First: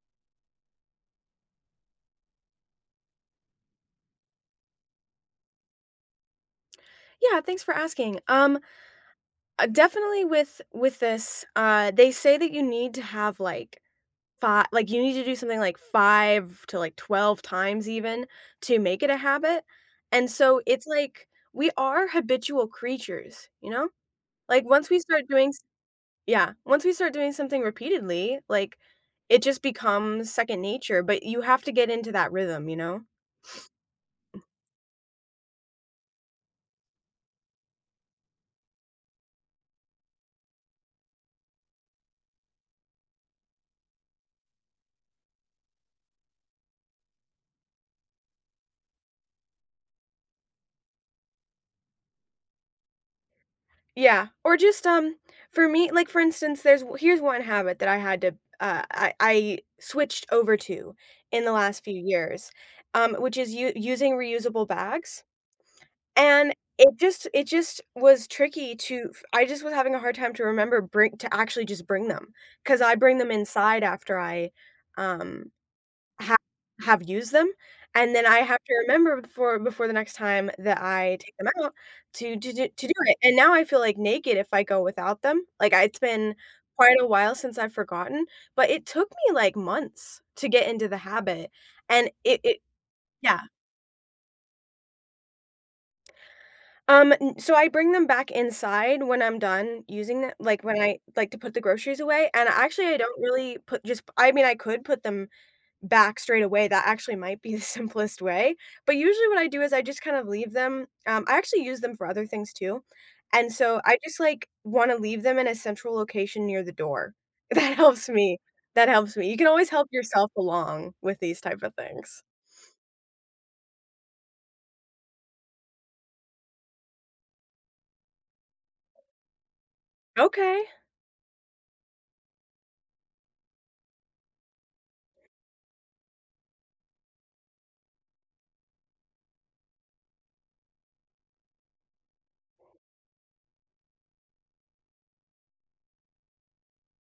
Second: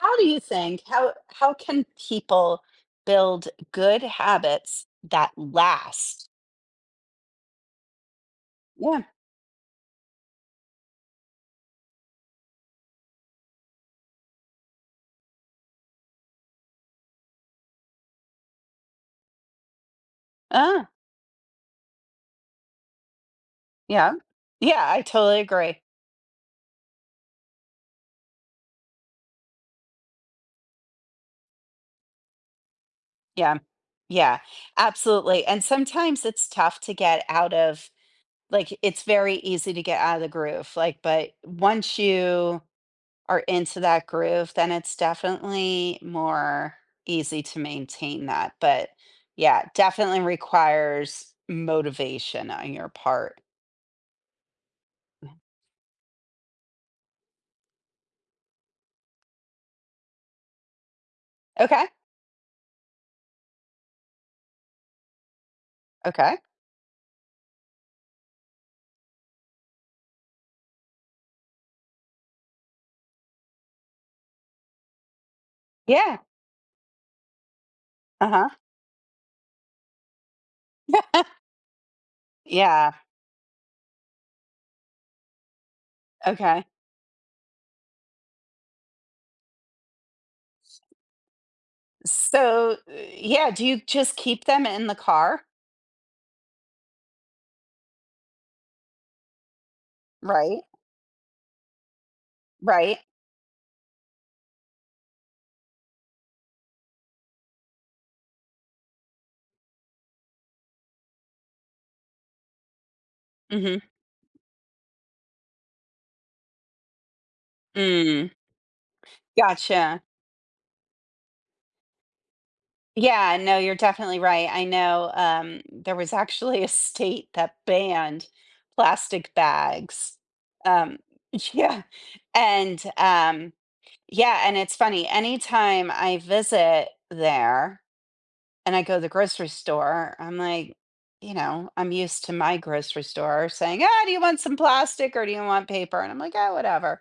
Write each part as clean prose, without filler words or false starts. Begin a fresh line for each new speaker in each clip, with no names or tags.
How do you think how can people build good habits that last?
Yeah, thanks for asking.
Yeah.
Definitely with this, they say that you need to have like five, like you need to do something like five to like 12 times even to make it a habit. And so it's
Ah,
like we are habitual creatures, you know?
yeah.
Like
Yeah,
once we
I
start
totally
doing
agree.
yeah, Once we start doing something repeatedly, like, it just becomes second nature, but you have to get into that rhythm, you know?
Yeah, yeah,
Mm.
absolutely, and sometimes it's tough to get out of like, it's very easy to get out of the groove, like, but once you are into that groove, then it's definitely more easy to maintain that, but yeah, definitely requires motivation on your part.
Yeah, or just for me like, for instance, there's here's one habit that I had to I switched over to in the last
Okay.
few years, which is u using reusable bags,
Okay.
and it just was tricky to f I just was having a hard time to remember bring to actually just bring them because I bring them inside after I, um
Yeah.
Ha have used them, and then I
Uh-huh.
have to remember before the next time that I take them out to
Yeah.
do it, and now I feel, like, naked if I go without them, like, I it's been
Okay.
quite a while since I've forgotten, but it took me, like, months to get into the habit, and it
So, uh,
yeah,
yeah, do you just keep them in the car?
n so I bring them back inside when I'm done using them, like,
Right?
when I like, to put the groceries away. And actually I
Right?
don't really put just I mean, I could put them back straight away. That actually might be the simplest way, but usually what I do is I just kind of leave them. I actually use them for other things too, and so
Mhm.
I just, like, wanna leave them in a central location near the door. That helps
Mm.
me, that helps me. You can always help
Gotcha.
yourself along with these type of things.
Yeah, no, you're definitely right. I know, there was actually a state that banned plastic bags.
Okay.
Um, yeah. And, yeah, and it's funny, anytime I visit there and I go to the grocery store, I'm like, you know, I'm used to my grocery store saying, "Ah, do you want some plastic or do you want paper?" And I'm like, "Ah, whatever."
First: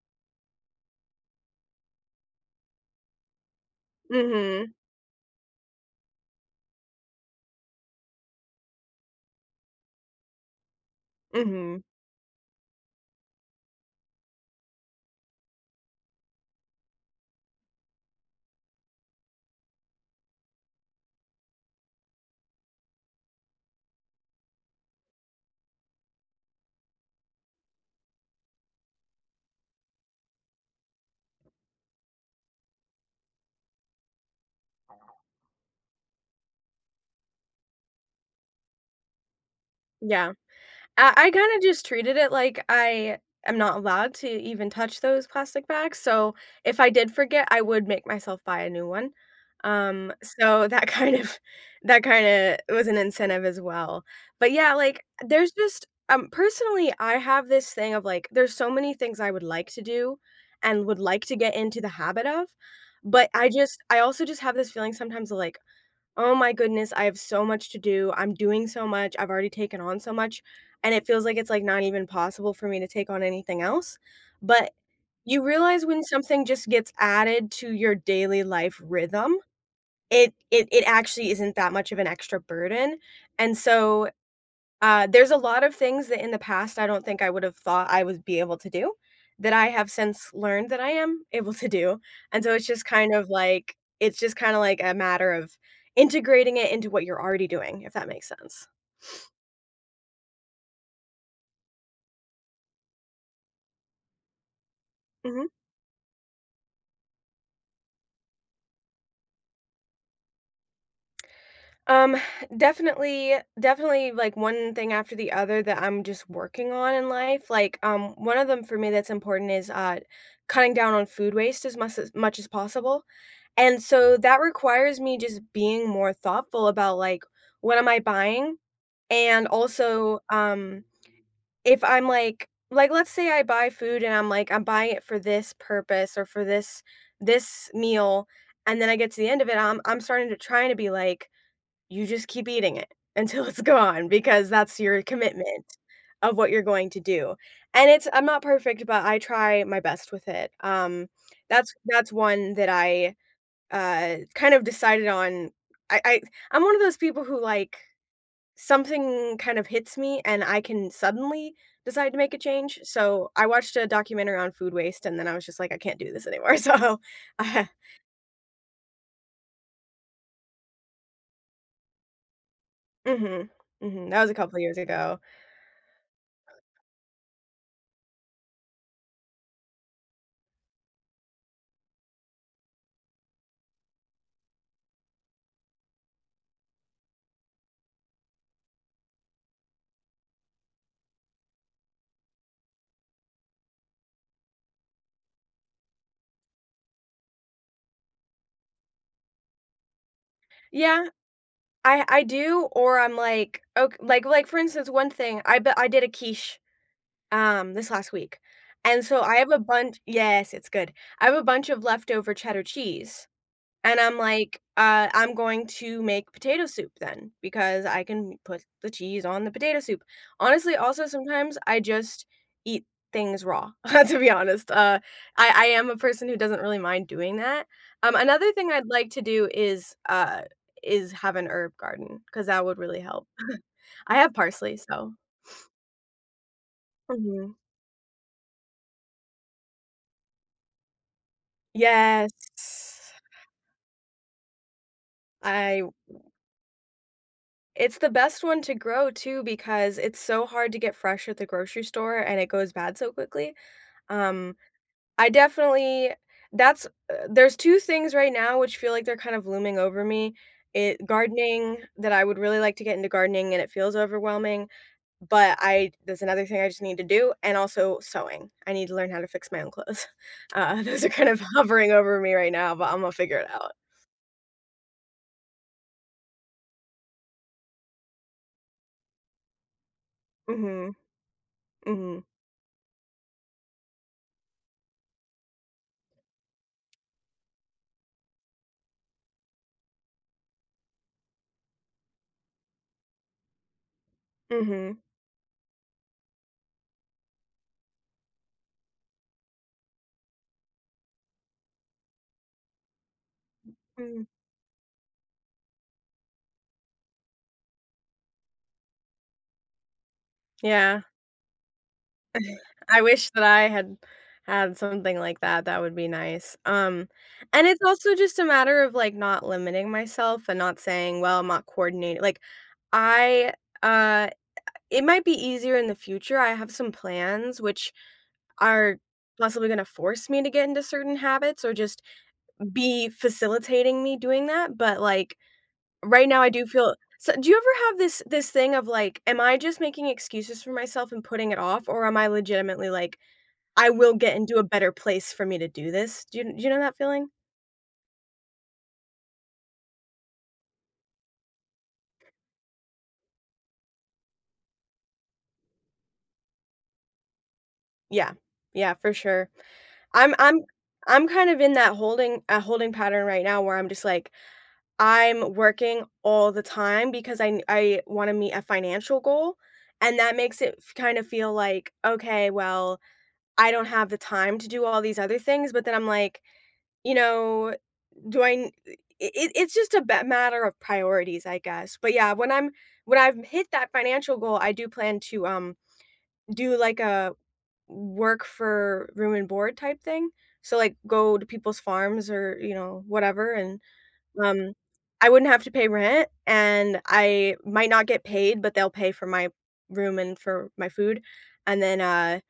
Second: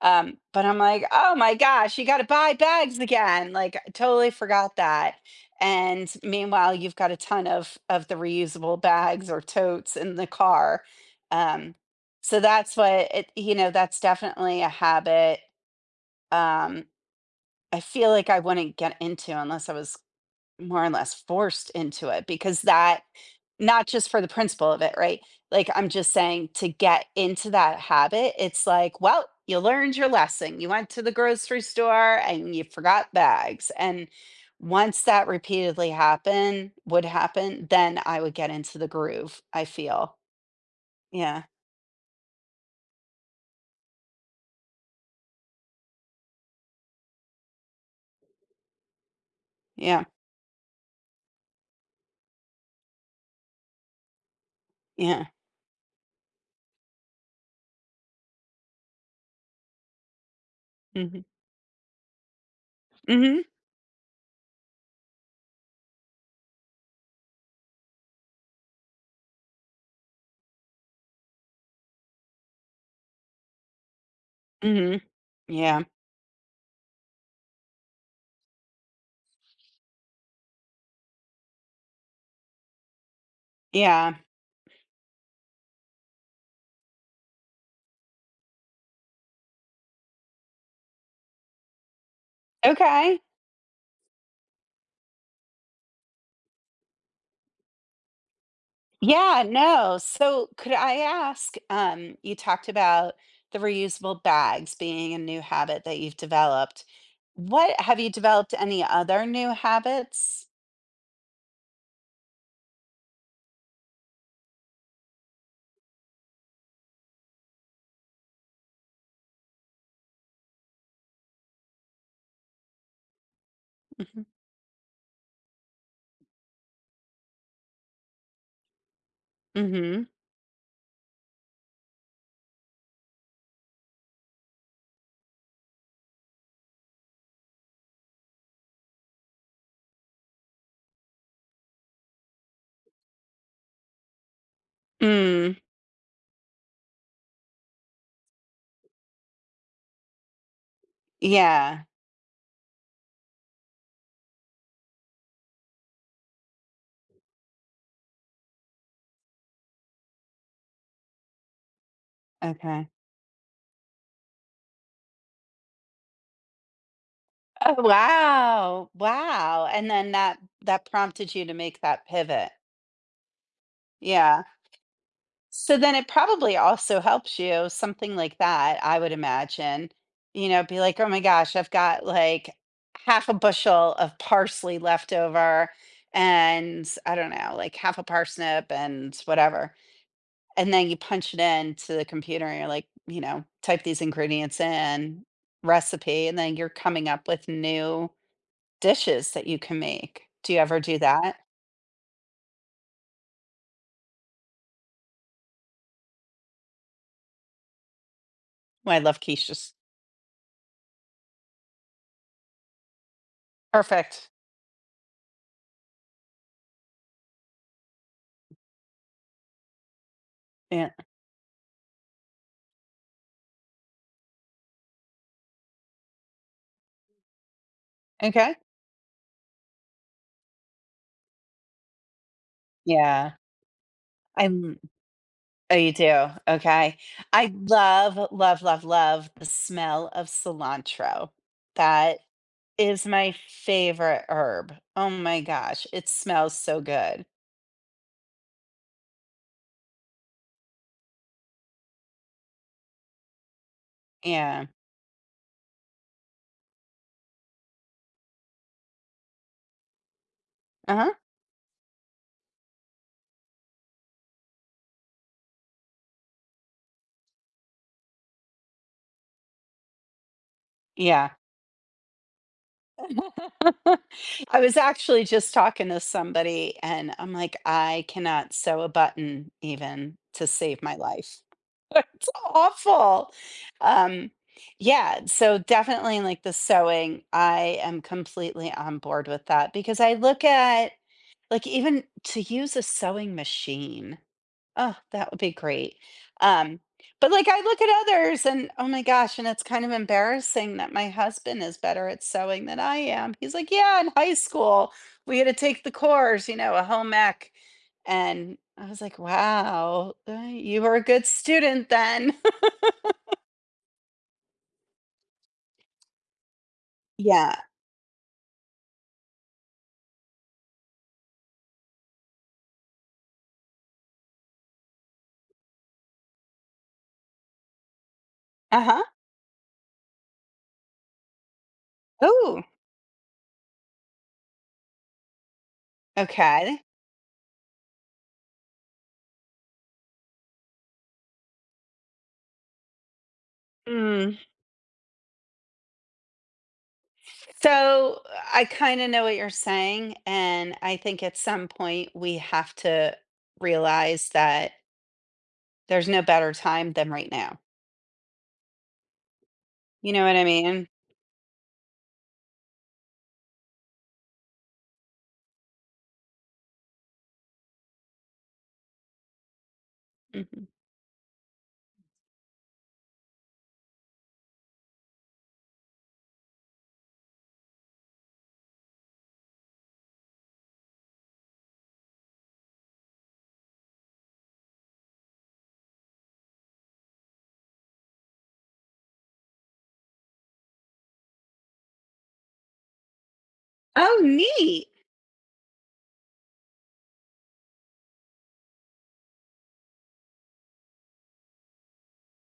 But I'm like, "Oh my gosh, you got to buy bags again!" Like, I totally
Mhm,
forgot that. And meanwhile, you've got a ton of the reusable bags or totes in the car. Um,
mhm,
so that's what it, you know. That's definitely a habit. Um, I feel like I wouldn't get into unless I was more and less forced into it because that not just for the principle of it, right? Like I'm just saying to get into that habit, it's like, well, you learned your lesson. You went to the grocery store and you forgot bags. And once that repeatedly happen would happen, then I would get into the groove, I feel.
yeah. I
Yeah.
kinda just treated it like I am not allowed to even touch those plastic bags, so if I did forget, I would make myself buy a new one.
Yeah.
So that kind of that kinda was an incentive as well. But yeah, like,
Yeah.
there's just personally, I have this thing of, like, there's so many things I would like to do and would like
Mhm.
to get into the habit of, but
Mhm.
I also just have this feeling sometimes of, like, oh my goodness, I have so much to do. I'm doing so much. I've already taken on so much, and it feels like it's like not even possible for me to take on anything else. But
Mhm.
you realize
Yeah.
when something just gets added to your daily life rhythm, it actually isn't that much of an extra burden. And so
Yeah.
there's a lot of things that in the past I don't think I would have thought I would be able to do, that I have since learned that I am able to do. And so it's just kind
Okay.
of like it's just kinda like a matter of integrating it into what you're already doing, if that makes sense. Mhm.
Yeah, no. So could I ask, you talked about the reusable bags being a new
Mhm.
habit that you've developed. What have you developed any other new habits?
Um, definitely, definitely like one thing after the other that I'm just working on in life. Like, one of them for me that's important is cutting down on food waste as much as possible. And so
Mhm.
that requires me just being more thoughtful about like what am I buying? And
Mhm.
also, if I'm like let's say I buy food and I'm buying it for this purpose or for this meal, and then I get to the end of it, I'm starting to trying to be like, you just keep eating it until it's gone because that's your
Mm,
commitment of what you're going to do. And it's I'm not perfect, but I try my best with it.
yeah.
That's one that I kind of decided on. I I'm one of those people who, like, something kind of hits me, and I can suddenly decide to make a change.
Okay.
So I watched a documentary on food waste, and then I was just like, "I can't do this anymore," uh,
Oh, wow. Wow. And then that prompted you to make that pivot.
mhm, mhm, that was a
Yeah.
couple years ago.
So then it probably also helps you, something like that, I would imagine. You know, be like, "Oh my gosh, I've got, like, half a bushel of parsley left over and, I don't know, like, half a parsnip and whatever." And then you punch it into the computer and you're like, you know, type these ingredients in, recipe, and then you're coming up with new dishes that you can make. Do you ever do
Yeah.
that?
I do, or I'm like, ok like, for instance, one thing, I but I did a quiche, this last week,
Well, I
and
love
so I have a
quiches.
bunch yes, it's good. I have a bunch of leftover cheddar cheese. And I'm
Perfect.
like, "I'm going to make potato soup then, because I can put the cheese on the potato soup." Honestly,
Yeah.
also, sometimes I just eat things raw, to be honest. I am a person who doesn't really mind doing that. Another
Okay.
thing I'd like to do is have an herb garden because that would really help.
Yeah.
I have
I
parsley, so
Oh, you do? Okay. I
mhm.
love, love, love, love the smell of cilantro. That
Yes.
is my favorite herb. Oh my
I
gosh, it smells so good.
It's the best one to grow too because it's so hard to get fresh at the grocery store and it goes bad so quickly. Um,
Yeah.
I definitely that's there's 2 things right now which feel like they're kind of looming over me. It
Uh-huh.
Gardening, that I would really like to get into gardening, and it feels overwhelming, but I there's another thing I just need to do, and also sewing. I need to learn how to fix my own clothes. Those are kind
Yeah.
of hovering over me right now, but I'm gonna figure it out.
I was actually just talking to somebody and I'm like, I cannot sew a button even to save
Mhm.
my life.
Mhm.
It's awful. Um, yeah, so definitely like the sewing, I am completely on board with that because I look at like even to use a sewing machine. Oh,
Mhm.
that would be great. Um, but like I look at others and oh my gosh, and it's kind of embarrassing that my husband is better at sewing than I am. He's like, yeah, in
Mm.
high school we had to take the course, you know, a home ec. And I was like, wow, you were
Yeah.
a good student then.
I wish that I had something like that, that would be nice,
yeah.
and it's also just a matter of, like, not limiting myself and not saying, "Well, I'm not coordinated," like, I, uh it might be easier in the future. I have some plans which are
Uh-huh.
possibly gonna force me to get into certain habits or just
Oh,
be facilitating me doing that, but, like, right now I do
okay.
feel do you ever have this thing of, like, am I just making excuses for myself and putting it off, or am I legitimately, like, I will get
Mm.
into a better place for me to do this? Do you know that feeling?
So I kind of know what you're saying. And I think at some point we have to realize that there's no better time than right now.
Yeah. Yeah, for sure.
You know
I'm
what I
I'm
mean?
I'm kind of in that holding pattern right now where I'm just like, I'm working all the time because I wanna meet a financial goal, and that makes
Mhm.
it f kind of feel like, "Okay, well, I don't have the time to do all these other things," but then I'm like, you know, do I n I it it's just a bet matter of priorities, I guess. But yeah, when I've hit that financial goal, I do plan to, do, like, a work for room and board type thing. So, like, go to people's farms or, you know, whatever, and,
Oh,
um,
neat.
I wouldn't have to pay rent, and I might not get paid, but they'll pay for my room and for my food, and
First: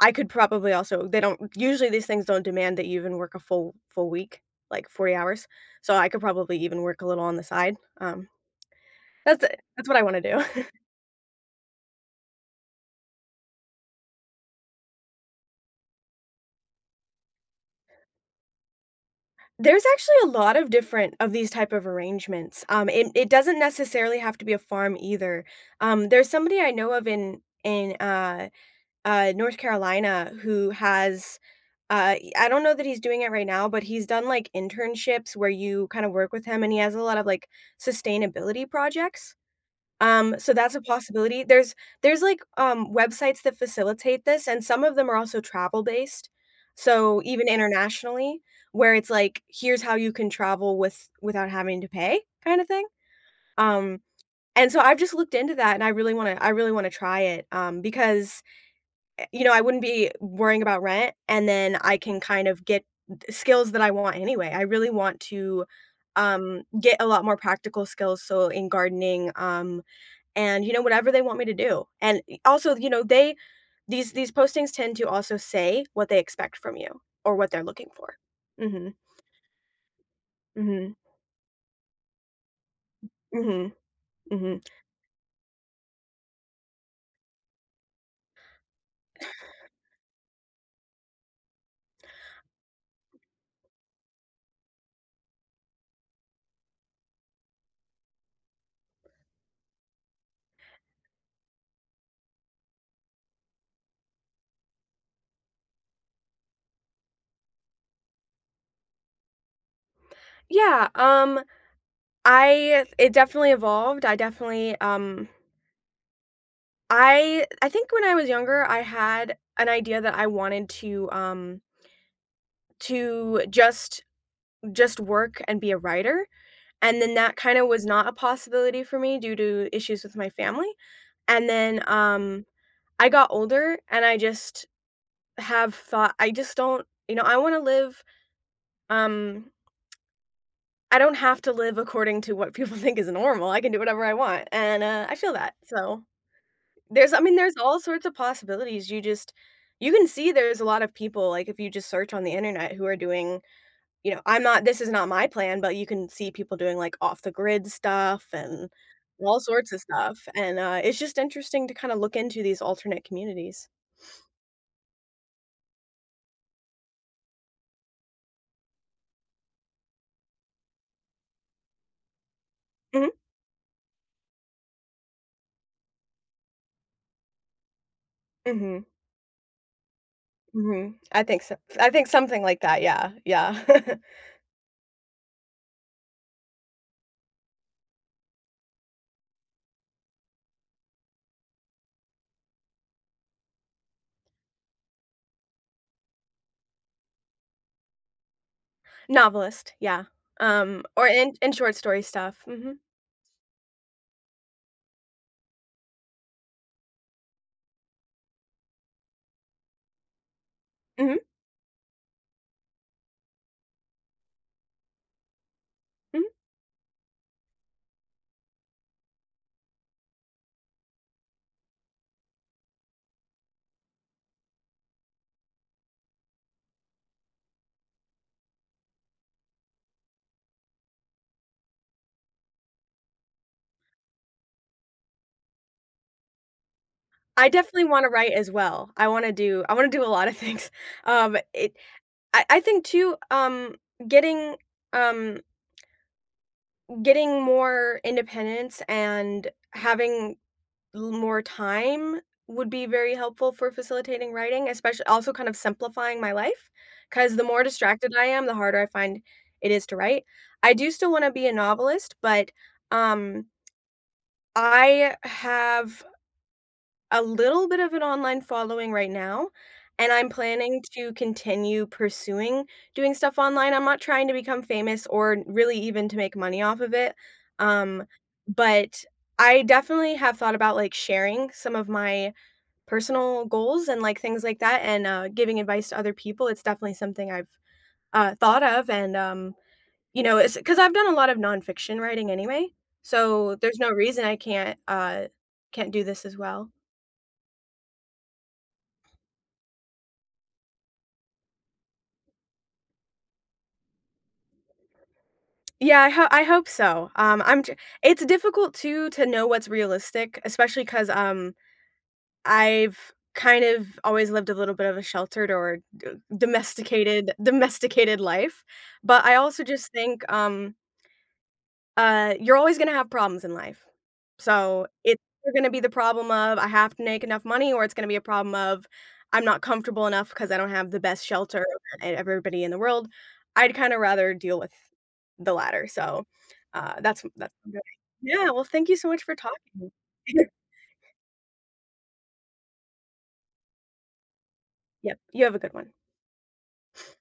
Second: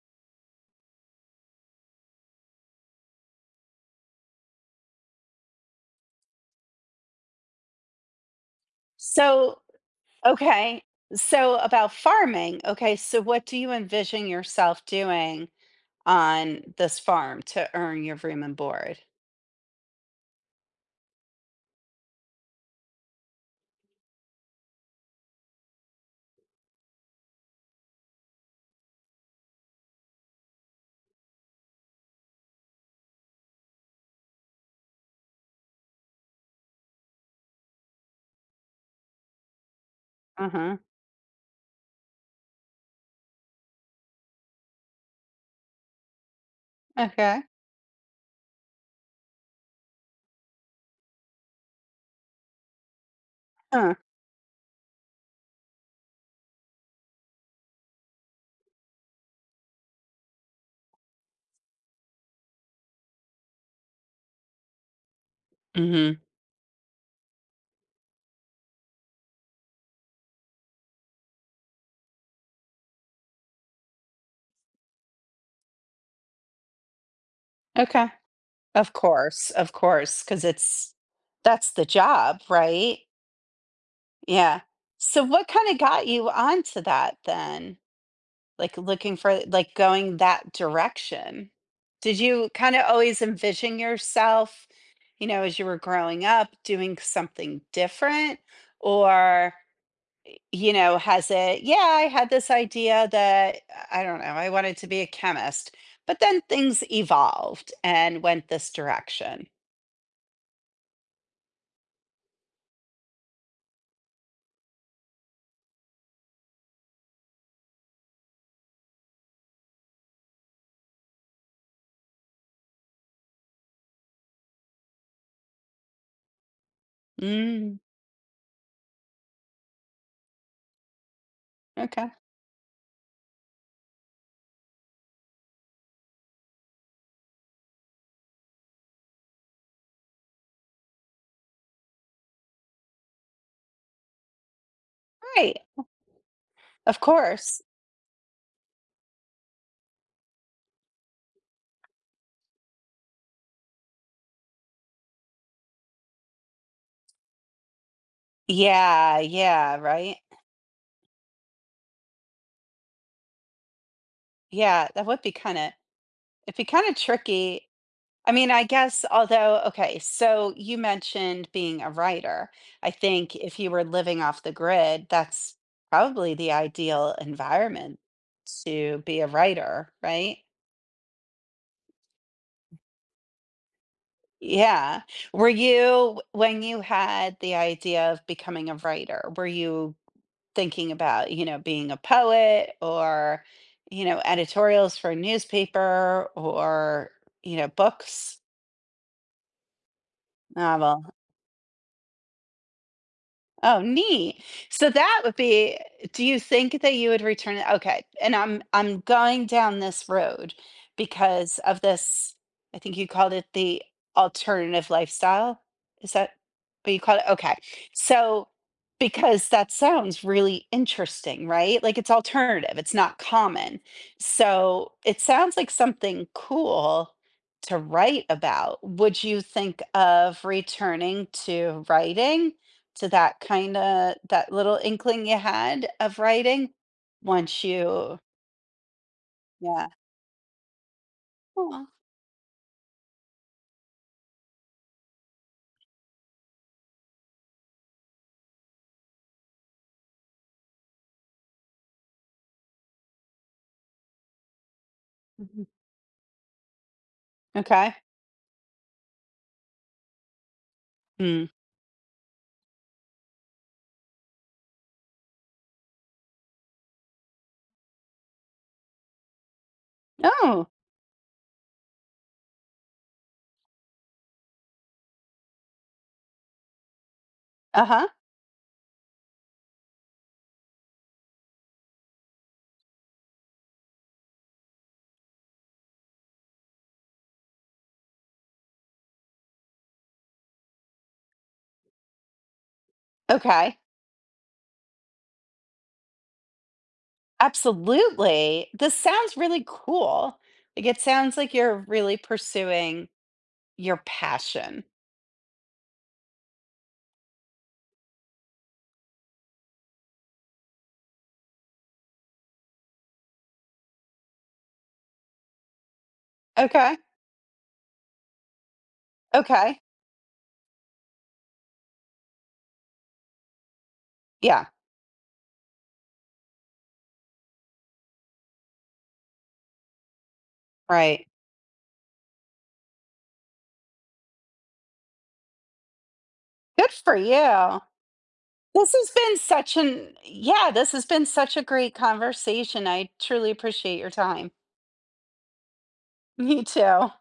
I could probably also they don't usually these things don't demand that you even work a full week, like 40 hours, so I could probably even work a little on the side, um, that's
So,
that's what I wanna do.
okay. So about farming, okay, so what do you envision yourself doing on this farm to earn your room and board?
There's actually a lot of different of these type of arrangements. It doesn't necessarily have to be a farm either. There's somebody I know of in North Carolina who has I don't know that he's doing it right now, but he's done like internships where you kind of work with him, and he has a lot of like sustainability projects. So that's
Uh-huh.
a possibility. There's, like, websites that facilitate this, and some of them are also travel-based, so
Okay.
even internationally, where it's like, "Here's how you can travel with without having to pay," kinda thing.
Huh.
Um, and so I've just looked into that, and I really wanna try it, because, you know, I wouldn't be worrying about rent, and then I can kind of get th skills that I want anyway. I really want to,
Mhm.
get a lot more practical skills, so in gardening, and, you know, whatever they want me to do. And also, you know, they these postings tend to also say what they expect from you or what they're looking
Okay.
for. Mhm,
Of course, of course. Because
mhm,
it's that's the job, right?
mhm, mhm.
Yeah. So what kinda got you onto that then? Like, looking for like, going that direction. Did you kinda always envision yourself, you know, as you were growing up, doing something different? Or, you know, has it, "Yeah, I had this idea that" I don't know, "I wanted to be a chemist, but then things evolved and went this direction."
Yeah, I it definitely evolved. I definitely, I think when I was younger, I had an idea that I wanted to, to just just work and be a writer, and then that kinda
Mm,
was not a possibility for me due to issues with my family, and then,
okay.
I got older and I just have thought I just don't you know, I wanna live, um I don't have to live according to what people think is normal, I can do whatever I want, and, I feel that,
Right,
so
of
there's I mean, there's
course.
all sorts of possibilities. You just you can see there's a lot of people, like, if you just search on the internet who are doing, you know, I'm not this is not my plan, but you can see people doing, like, off the grid stuff and
Yeah,
all sorts
yeah,
of
right?
stuff, and, it's just interesting to kinda look into these alternate communities.
Yeah, that would be kinda it'd be kinda tricky I mean, I guess, although, okay, so you mentioned being a writer. I
Mhm,
think if you were living off the grid, that's probably the ideal environment
mhm.
to be a writer, right?
Mhm. I think something like that, yeah, yeah.
Yeah. Were you, when you had the idea of becoming a writer, were you thinking about, you know, being a poet or, you know, editorials for newspaper or, you know, books,
Novelist, yeah. Um,
novel?
or in short story stuff. Mhm.
Oh, neat. So that would be do you think that you would return it? Okay, and I'm going down this road
Mhm,
because of this, I think you called it the alternative lifestyle. Is
mhm.
that what you call it? Okay. So because that sounds really interesting, right? Like it's alternative, it's not common. So it sounds like something cool to write about. Would you think of returning to writing? To that kinda that little inkling you had of writing
I
once
definitely wanna
you
write as well. I wanna
yeah.
do a lot of things. It
Aw.
I think too, getting, um, getting more independence and having l more time would be very helpful for facilitating writing, especially also kind of
Mhm.
simplifying my life. Because the more
Okay.
distracted I am, the harder I find it is to write. I do still wanna be
Mm.
a novelist, but, um, I have a little bit of an online following right now, and I'm
Oh,
planning to continue pursuing doing stuff online. I'm not trying to become famous or really even to make money off of it, um,
uh-huh,
but I definitely have thought about, like, sharing some of my personal goals and, like, things like that, and, giving advice to other people, it's definitely something I've, thought of, and, you know, it's because 'cause I've done a lot of nonfiction writing anyway, so
okay.
there's no reason I can't do this as well.
Absolutely. This sounds really cool. Like, it sounds like you're really pursuing your passion.
Yeah, I hope so. I'm j It's difficult too to know what's realistic, especially 'cause, I've kind of always lived a little bit of a sheltered or d
Okay,
domesticated life, but I also
okay.
just think, uh, you're always gonna have problems in life.
Yeah,
So, it's gonna be the problem of, "I have to make enough money," or it's gonna be a problem of, "I'm not comfortable enough because I don't have the best
right.
shelter and everybody in the world." I'd kinda rather deal with the latter, so,
Good for
that's what I'm
you.
doing. Yeah, well, thank
This
you so
has
much for
been such
talking.
an yeah, this has been such a great conversation. I truly appreciate your time.
Yep, you have a good one.
Me too.